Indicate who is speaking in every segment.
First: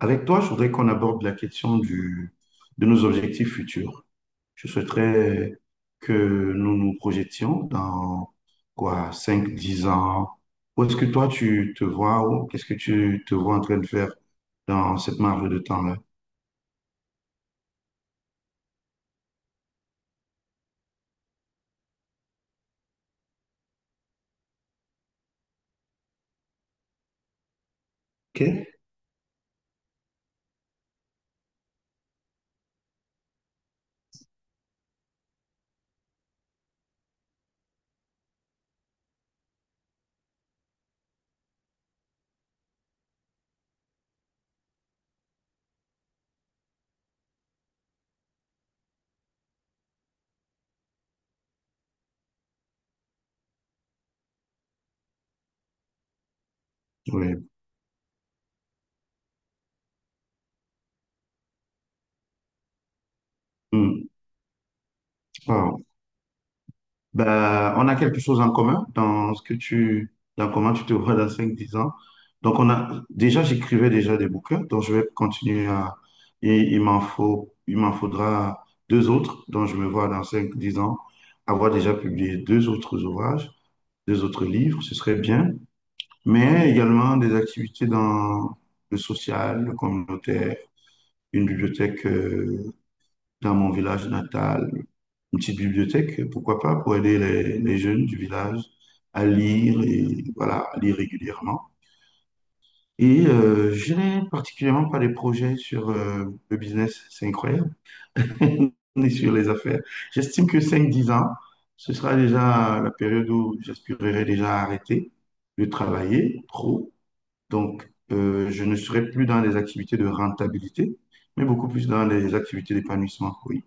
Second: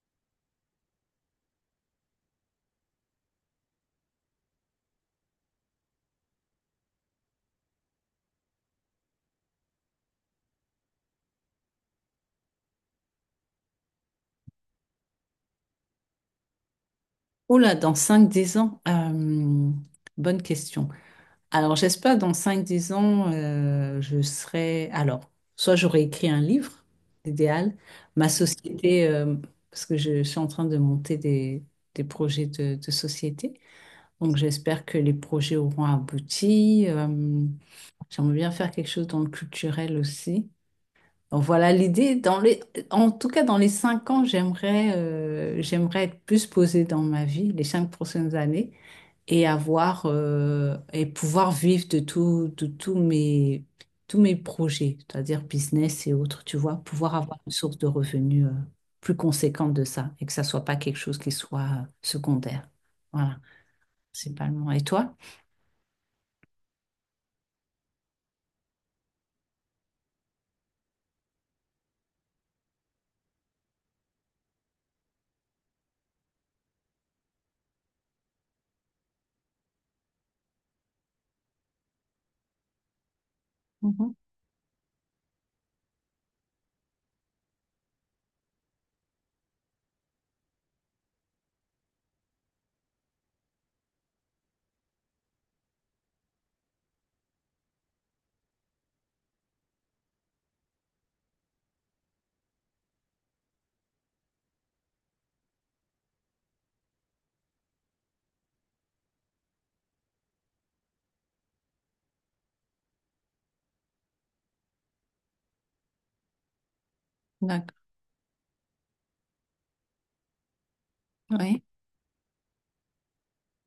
Speaker 1: Avec toi, je voudrais qu'on aborde la question de nos objectifs futurs. Je souhaiterais que nous nous projetions dans quoi, 5, 10 ans. Où est-ce que toi, tu te vois? Qu'est-ce que tu te vois en train de faire dans cette marge de temps-là?
Speaker 2: Oh là, dans cinq dix ans, bonne question. Alors, j'espère dans cinq dix ans, je serai... Alors, soit j'aurai écrit un livre, idéal, ma
Speaker 1: OK.
Speaker 2: société, parce que je suis en train de monter des projets de société. Donc, j'espère que les projets auront abouti. J'aimerais bien faire quelque chose dans le culturel aussi. Donc, voilà l'idée. Dans les... En tout cas, dans les 5 ans, j'aimerais être plus posée dans ma vie, les 5 prochaines années et avoir et pouvoir vivre de tous mes projets, c'est-à-dire business et autres, tu vois, pouvoir avoir une source de revenus plus conséquente de ça et que ça soit pas quelque chose qui soit secondaire. Voilà,
Speaker 1: Oui.
Speaker 2: principalement. Et toi?
Speaker 1: Ben, on a quelque chose en commun dans dans comment tu te vois dans cinq, dix ans. Donc, j'écrivais déjà des bouquins, donc je vais continuer et il m'en faudra deux autres, dont je me vois dans cinq, dix ans, avoir déjà publié deux autres ouvrages,
Speaker 2: Mhm.
Speaker 1: deux autres livres, ce serait bien, mais également des activités dans le social, le communautaire, une bibliothèque, dans mon village natal, une petite bibliothèque, pourquoi pas, pour aider les jeunes du village à lire et voilà, à lire régulièrement. Et je n'ai particulièrement pas de projets sur le business, c'est incroyable, ni sur les affaires. J'estime que cinq dix ans, ce sera déjà la période où j'aspirerai déjà à arrêter de travailler trop.
Speaker 2: D'accord.
Speaker 1: Donc, je ne serai plus dans les activités de rentabilité, mais
Speaker 2: Oui.
Speaker 1: beaucoup plus dans les activités d'épanouissement, oui.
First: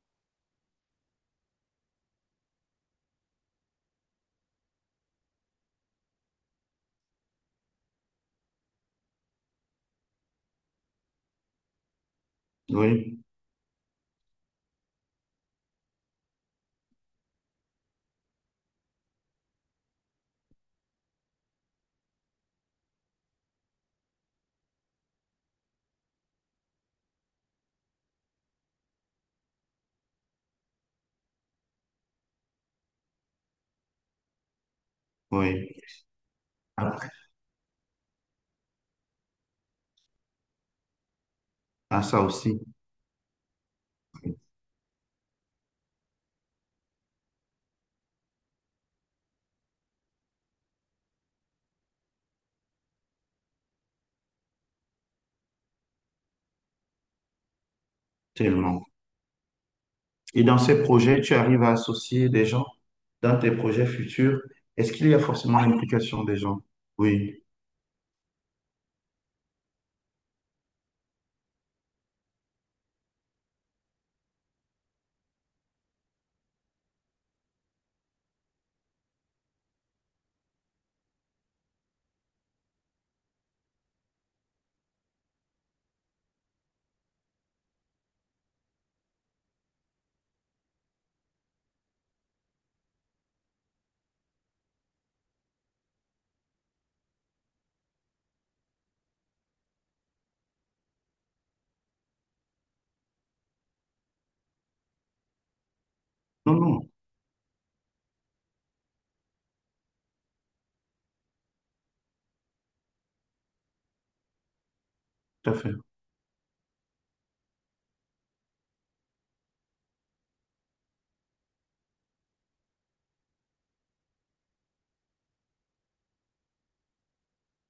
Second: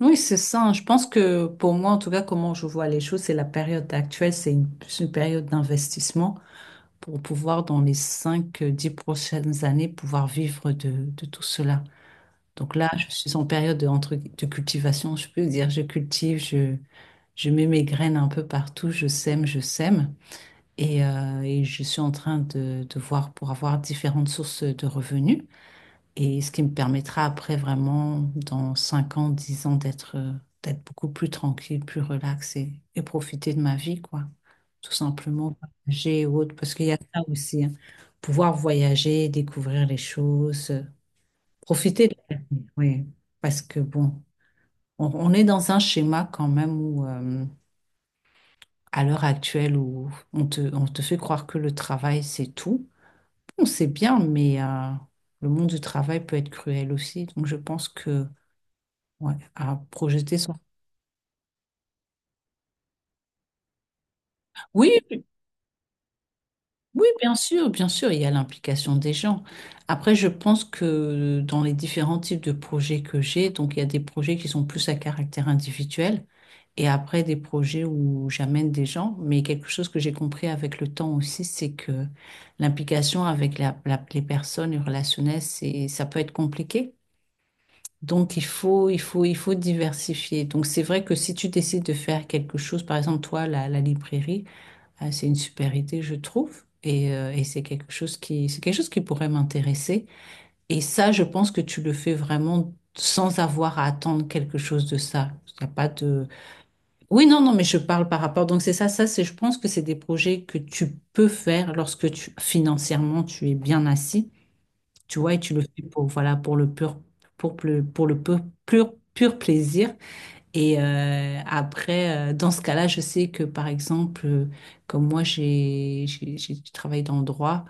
Speaker 2: Oui, c'est ça, hein. Je pense que pour moi, en tout cas, comment je vois les choses, c'est la période actuelle, c'est une période d'investissement pour pouvoir, dans les cinq dix prochaines années, pouvoir vivre de tout cela. Donc là, je
Speaker 1: Oui,
Speaker 2: suis en période de, entre, de cultivation, je peux dire, je cultive, je mets mes graines un peu partout, je sème, je sème. Et je suis en train de voir pour avoir différentes sources de revenus. Et ce qui me permettra après vraiment, dans 5 ans, 10 ans, d'être beaucoup plus tranquille, plus relax et profiter de ma vie, quoi. Tout simplement,
Speaker 1: oui.
Speaker 2: voyager ou autre, parce qu'il y a
Speaker 1: Après,
Speaker 2: ça aussi, hein. Pouvoir voyager, découvrir les choses,
Speaker 1: à
Speaker 2: profiter de...
Speaker 1: ça aussi,
Speaker 2: Oui, parce que bon. On est dans un schéma quand même où, à l'heure actuelle, où on te fait croire que le travail, c'est tout. On sait bien, mais le monde du travail peut être cruel aussi. Donc, je pense que,
Speaker 1: tellement.
Speaker 2: ouais, à projeter
Speaker 1: Et
Speaker 2: son...
Speaker 1: dans ces projets, tu arrives à associer des gens dans tes projets futurs. Est-ce qu'il y a
Speaker 2: Oui,
Speaker 1: forcément l'implication des gens?
Speaker 2: oui,
Speaker 1: Oui.
Speaker 2: bien sûr, il y a l'implication des gens. Après, je pense que dans les différents types de projets que j'ai, donc il y a des projets qui sont plus à caractère individuel et après des projets où j'amène des gens. Mais quelque chose que j'ai compris avec le temps aussi, c'est que l'implication avec les personnes, les relationnel, ça peut être compliqué. Donc il faut diversifier. Donc c'est vrai que si tu décides de faire quelque chose, par exemple toi, la librairie, ah, c'est une super idée, je trouve. Et c'est quelque chose qui pourrait m'intéresser. Et ça, je pense que tu le fais vraiment sans avoir à attendre quelque chose de ça. Il y a pas de...
Speaker 1: Non, non,
Speaker 2: Oui, non, non, mais je parle par rapport. Donc c'est ça, ça, c'est, je pense que c'est des projets que tu peux faire lorsque tu, financièrement, tu es bien assis. Tu vois, et
Speaker 1: tout
Speaker 2: tu
Speaker 1: à
Speaker 2: le
Speaker 1: fait.
Speaker 2: fais pour, voilà, pour le pur plaisir. Et après, dans ce cas-là, je sais que par exemple, comme moi, j'ai travaillé dans le droit,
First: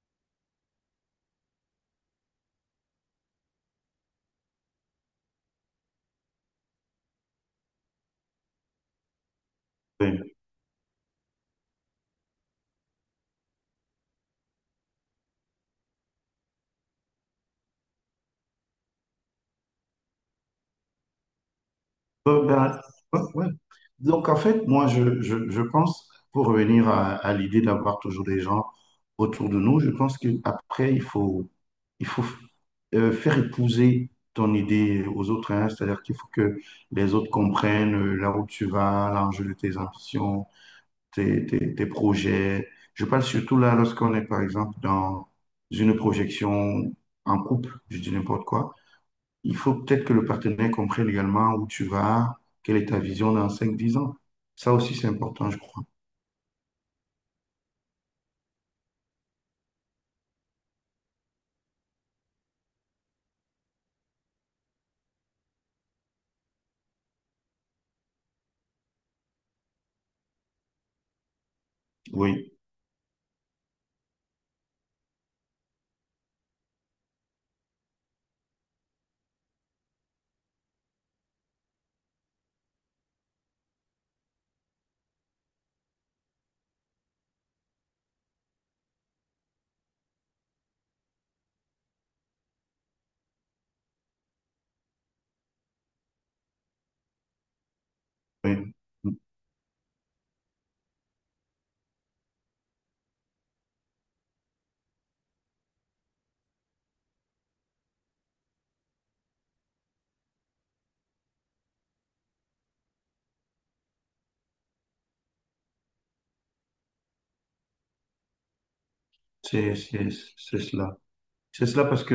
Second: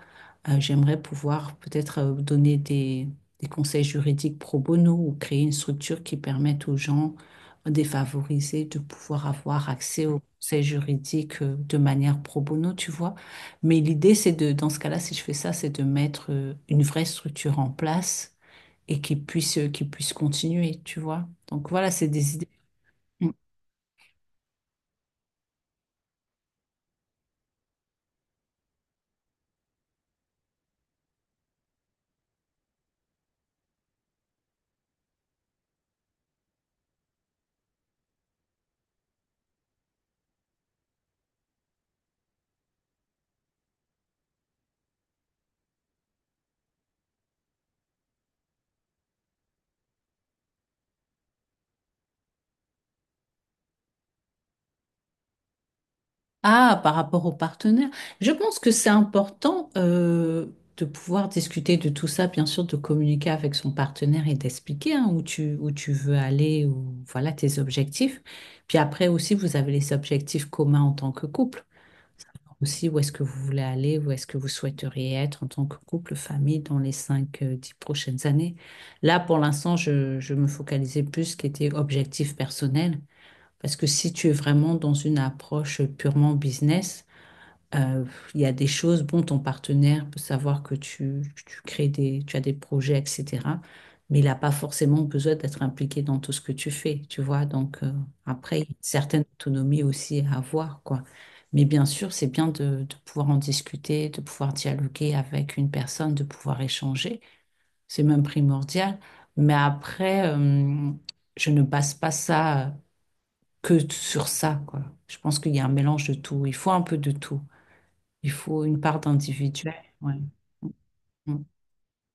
Speaker 2: j'aimerais pouvoir peut-être donner des conseils juridiques pro bono ou créer une structure qui permette aux gens défavorisés de pouvoir avoir accès aux
Speaker 1: Oui.
Speaker 2: conseils juridiques, de manière pro bono, tu vois. Mais l'idée, c'est de, dans ce cas-là, si je fais ça, c'est de mettre une vraie structure en place et qui puisse continuer, tu vois. Donc voilà, c'est des idées.
Speaker 1: Ben, ouais, ouais. Donc, en fait, moi, je pense, pour revenir à l'idée d'avoir toujours des gens autour de nous, je pense qu'après, il faut faire épouser ton idée aux autres. Hein. C'est-à-dire qu'il faut que les autres comprennent là où tu vas, l'enjeu de tes ambitions, tes projets. Je parle surtout là lorsqu'on est, par exemple, dans une projection en couple, je dis n'importe quoi. Il faut peut-être que le partenaire comprenne également où tu vas, quelle est ta vision dans cinq dix ans. Ça aussi, c'est important, je crois.
Speaker 2: Ah, par rapport au partenaire, je pense que c'est important, de pouvoir discuter de tout ça, bien sûr, de communiquer avec son partenaire et d'expliquer, hein, où tu veux aller, ou voilà tes objectifs. Puis après aussi, vous avez les objectifs communs en tant que couple.
Speaker 1: Oui,
Speaker 2: Savoir aussi, où est-ce que vous voulez aller, où est-ce que vous souhaiteriez être en tant que couple, famille dans les 5 dix prochaines années. Là, pour l'instant, je me focalisais plus ce qui était objectif personnel. Parce que si tu es vraiment dans une approche purement business, euh, il y a des choses, bon, ton partenaire peut savoir que tu as des projets, etc. Mais il n'a pas forcément besoin d'être impliqué dans tout ce que tu fais, tu vois. Donc, après, il y a
Speaker 1: oui.
Speaker 2: une certaine autonomie aussi à avoir, quoi. Mais bien sûr, c'est bien de pouvoir en discuter, de pouvoir dialoguer avec une personne, de pouvoir échanger. C'est même primordial. Mais après, je ne passe pas ça, que sur ça, quoi. Je pense qu'il y a un mélange de tout. Il faut un peu de tout. Il faut une part d'individuel.
Speaker 1: C'est c'est-
Speaker 2: Ouais.
Speaker 1: c'est cela.
Speaker 2: Ouais.
Speaker 1: C'est cela parce que,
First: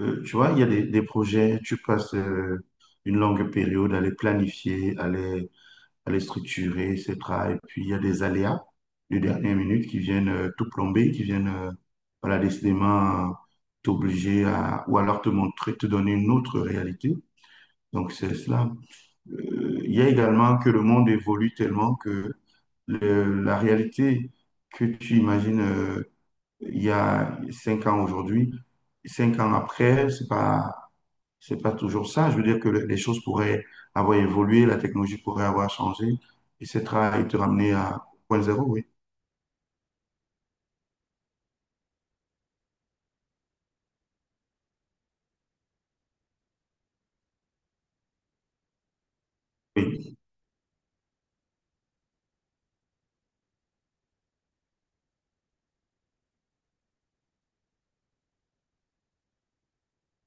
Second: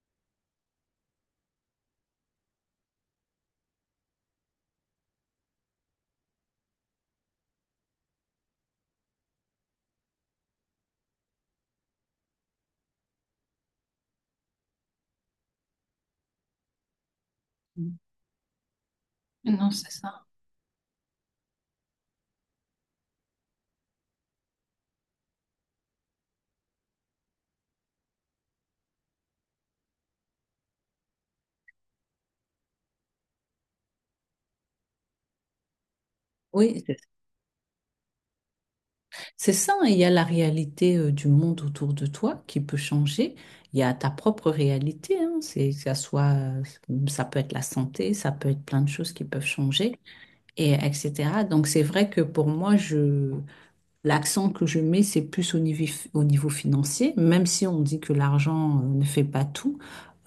Speaker 1: tu vois, il y a des projets, tu passes une longue période à les planifier, elle est structurée, etc. Et puis, il y a des aléas de dernière minute qui viennent tout plomber, qui viennent, voilà, décidément t'obliger à, ou alors te montrer, te donner une autre réalité.
Speaker 2: Mm.
Speaker 1: Donc, c'est cela.
Speaker 2: Mm. Non, c'est
Speaker 1: Il y a
Speaker 2: ça.
Speaker 1: également que le monde évolue tellement que la réalité que tu imagines il y a 5 ans aujourd'hui, 5 ans après, c'est pas toujours ça. Je veux dire que les choses pourraient avoir évolué, la technologie pourrait avoir changé, et
Speaker 2: Oui,
Speaker 1: etc.
Speaker 2: c'est
Speaker 1: et te ramener à point zéro, oui.
Speaker 2: C'est ça, hein, il y a la réalité, du monde autour de toi qui peut changer. Il y a ta propre réalité, hein, c'est que ça soit, ça peut être la santé, ça peut être plein de choses qui peuvent changer,
Speaker 1: Oui,
Speaker 2: et etc. Donc c'est vrai que pour moi, l'accent que je mets, c'est plus au niveau financier, même si on dit que l'argent, ne fait pas tout.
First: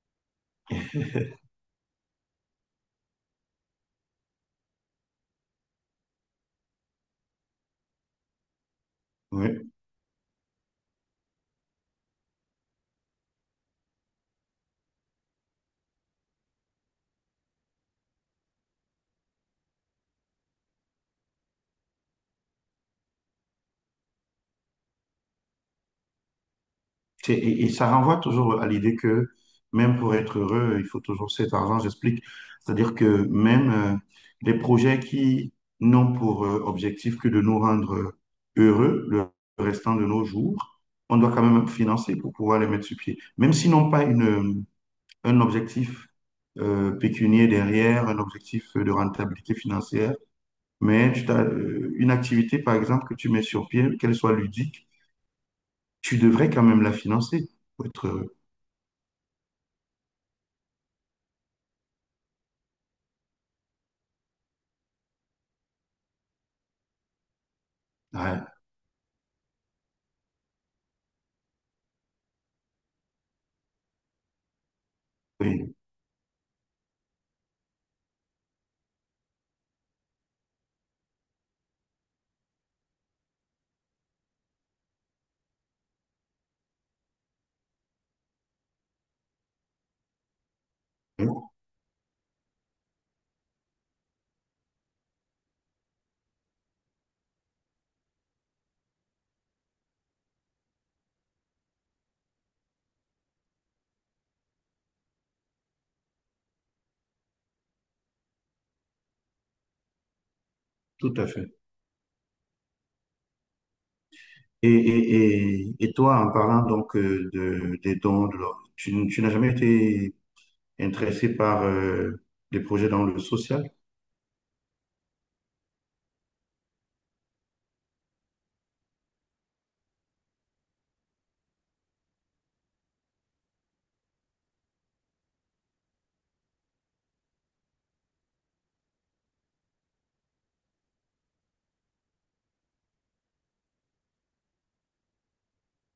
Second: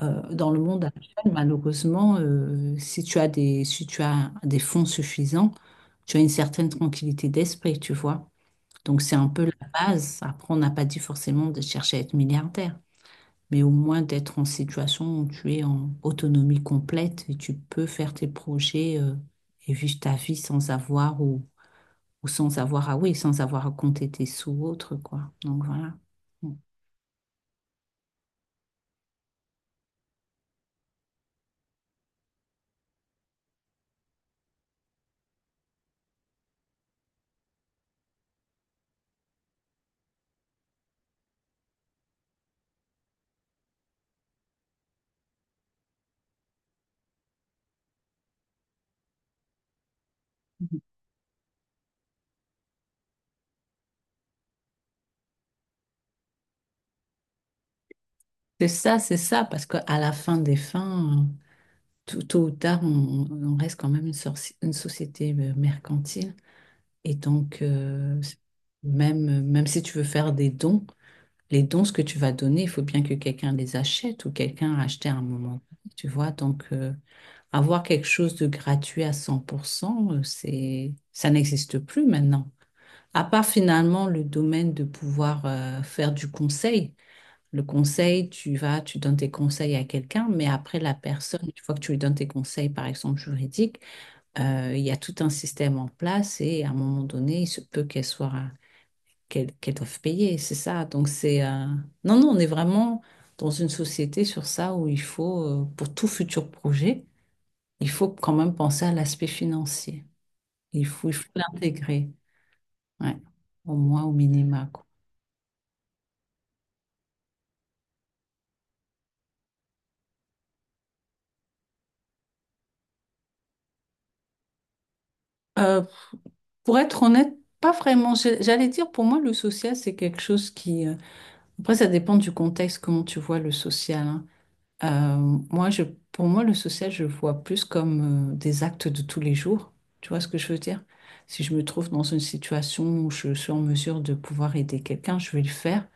Speaker 2: Dans le monde actuel, malheureusement, si tu as des fonds suffisants, tu as une certaine tranquillité d'esprit, tu vois. Donc, c'est un peu la
Speaker 1: oui.
Speaker 2: base. Après, on n'a pas dit forcément de chercher à être milliardaire, mais au moins d'être en situation où tu es en autonomie complète et tu peux faire tes projets, et vivre ta vie sans avoir ou sans avoir à, oui, sans avoir à compter tes sous ou autre, quoi. Donc voilà. Mm.
Speaker 1: Et ça renvoie toujours à l'idée que même pour être heureux, il faut toujours cet argent, j'explique. C'est-à-dire que même des projets qui n'ont pour objectif que de nous rendre heureux le restant de nos jours, on doit quand même financer pour pouvoir les mettre sur pied. Même s'ils n'ont pas une un objectif pécunier derrière, un objectif de rentabilité financière, mais tu t'as, une activité, par exemple, que tu mets sur pied, qu'elle soit ludique, tu devrais quand même la financer pour être heureux.
Speaker 2: C'est ça, parce qu'à la fin des fins, tôt ou tard, on reste quand même une société, mercantile. Et donc,
Speaker 1: Ouais,
Speaker 2: même si tu veux faire des dons, les dons, ce que tu vas donner, il faut bien que quelqu'un les achète ou quelqu'un a acheté à un moment.
Speaker 1: oui,
Speaker 2: Tu vois, donc, avoir quelque chose de gratuit à 100%, ça n'existe plus maintenant. À part finalement le domaine de pouvoir, faire du conseil. Le conseil, tu vas, tu donnes tes conseils à quelqu'un, mais après la personne,
Speaker 1: oui,
Speaker 2: une fois que tu lui donnes tes conseils, par exemple juridiques, il y a tout un système en place et à un moment donné, il se peut qu'elle doive payer, c'est ça. Donc non, non, on est vraiment dans une société sur ça où il faut, pour tout futur projet, il faut quand même penser à l'aspect financier. Il faut,
Speaker 1: tout
Speaker 2: il
Speaker 1: à
Speaker 2: faut
Speaker 1: fait.
Speaker 2: l'intégrer, ouais, au moins au
Speaker 1: Et,
Speaker 2: minima, quoi.
Speaker 1: et, et, et toi, en parlant donc des dons, tu n'as jamais été intéressé par des projets dans le social?
Speaker 2: Euh, Pour être honnête, pas vraiment. J'allais dire, pour moi, le social, c'est quelque chose qui... Après, ça dépend du contexte, comment tu vois le social, hein. Euh, moi, pour moi, le social, je le vois plus comme des actes de tous les jours. Tu vois ce que je veux dire? Si je me trouve dans une situation où je suis en mesure de pouvoir aider quelqu'un, je vais le faire.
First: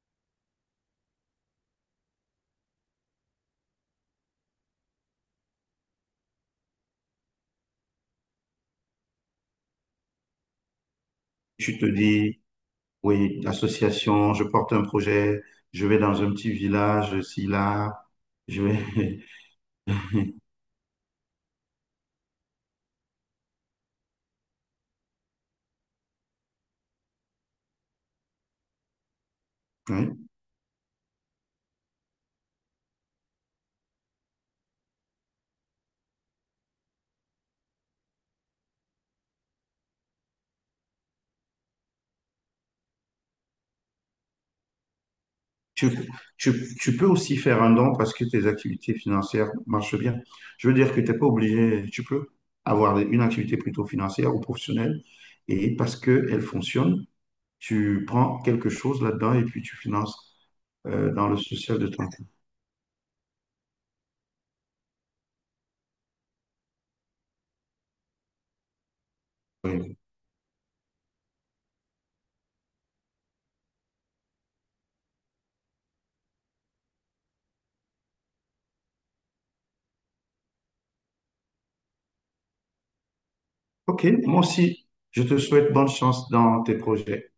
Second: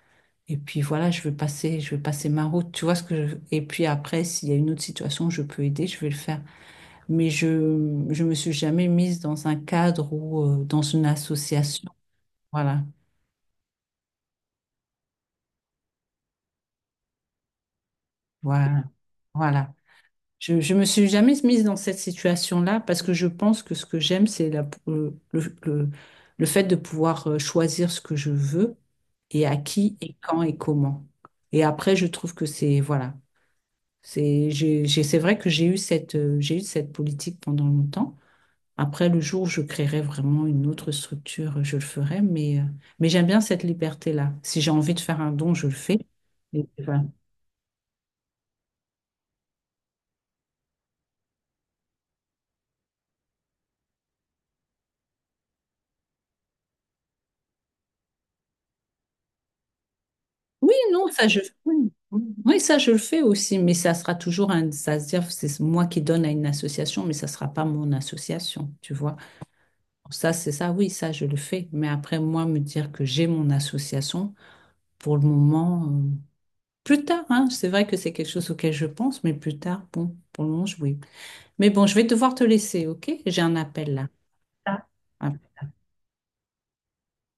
Speaker 2: Et puis voilà, je vais passer ma route. Tu vois ce que je... Et puis après, s'il y a une autre situation où je peux aider, je vais le faire, mais je me suis jamais mise dans un cadre ou dans une
Speaker 1: Tu te
Speaker 2: association.
Speaker 1: dis,
Speaker 2: Voilà,
Speaker 1: oui, l'association, je porte un projet, je vais dans un petit village, ici, là, je
Speaker 2: voilà,
Speaker 1: vais.
Speaker 2: voilà. Je me suis jamais mise dans cette situation-là parce que je pense que ce que j'aime, c'est le fait de pouvoir, choisir ce que je veux et à qui et
Speaker 1: Oui.
Speaker 2: quand et comment. Et après, je trouve que c'est voilà, c'est vrai que j'ai eu cette politique pendant longtemps. Après, le jour où je créerai vraiment une autre structure, je le ferai, mais j'aime bien cette liberté-là. Si j'ai envie de faire un don, je le
Speaker 1: Tu,
Speaker 2: fais.
Speaker 1: tu-
Speaker 2: Et
Speaker 1: tu
Speaker 2: voilà.
Speaker 1: peux aussi faire un don parce que tes activités financières marchent bien. Je veux dire que tu n'es pas obligé, tu peux avoir une activité plutôt financière ou professionnelle et parce qu'elle fonctionne, tu prends quelque chose là-dedans et puis tu finances
Speaker 2: Oui, non, ça
Speaker 1: dans le
Speaker 2: je
Speaker 1: social de
Speaker 2: oui,
Speaker 1: ton.
Speaker 2: oui, ça je le fais aussi, mais ça sera toujours un, ça se dire c'est moi qui donne à une association, mais ça sera pas mon association, tu vois.
Speaker 1: Oui.
Speaker 2: Ça c'est ça, oui, ça je le fais, mais après moi me dire que j'ai mon association pour le moment, plus tard, hein, c'est vrai que c'est quelque chose auquel je pense, mais plus tard, bon, pour le moment, oui. Mais bon, je vais devoir te laisser, ok? J'ai un appel
Speaker 1: OK,
Speaker 2: là.
Speaker 1: moi aussi,
Speaker 2: Ah,
Speaker 1: je te souhaite bonne chance dans tes projets.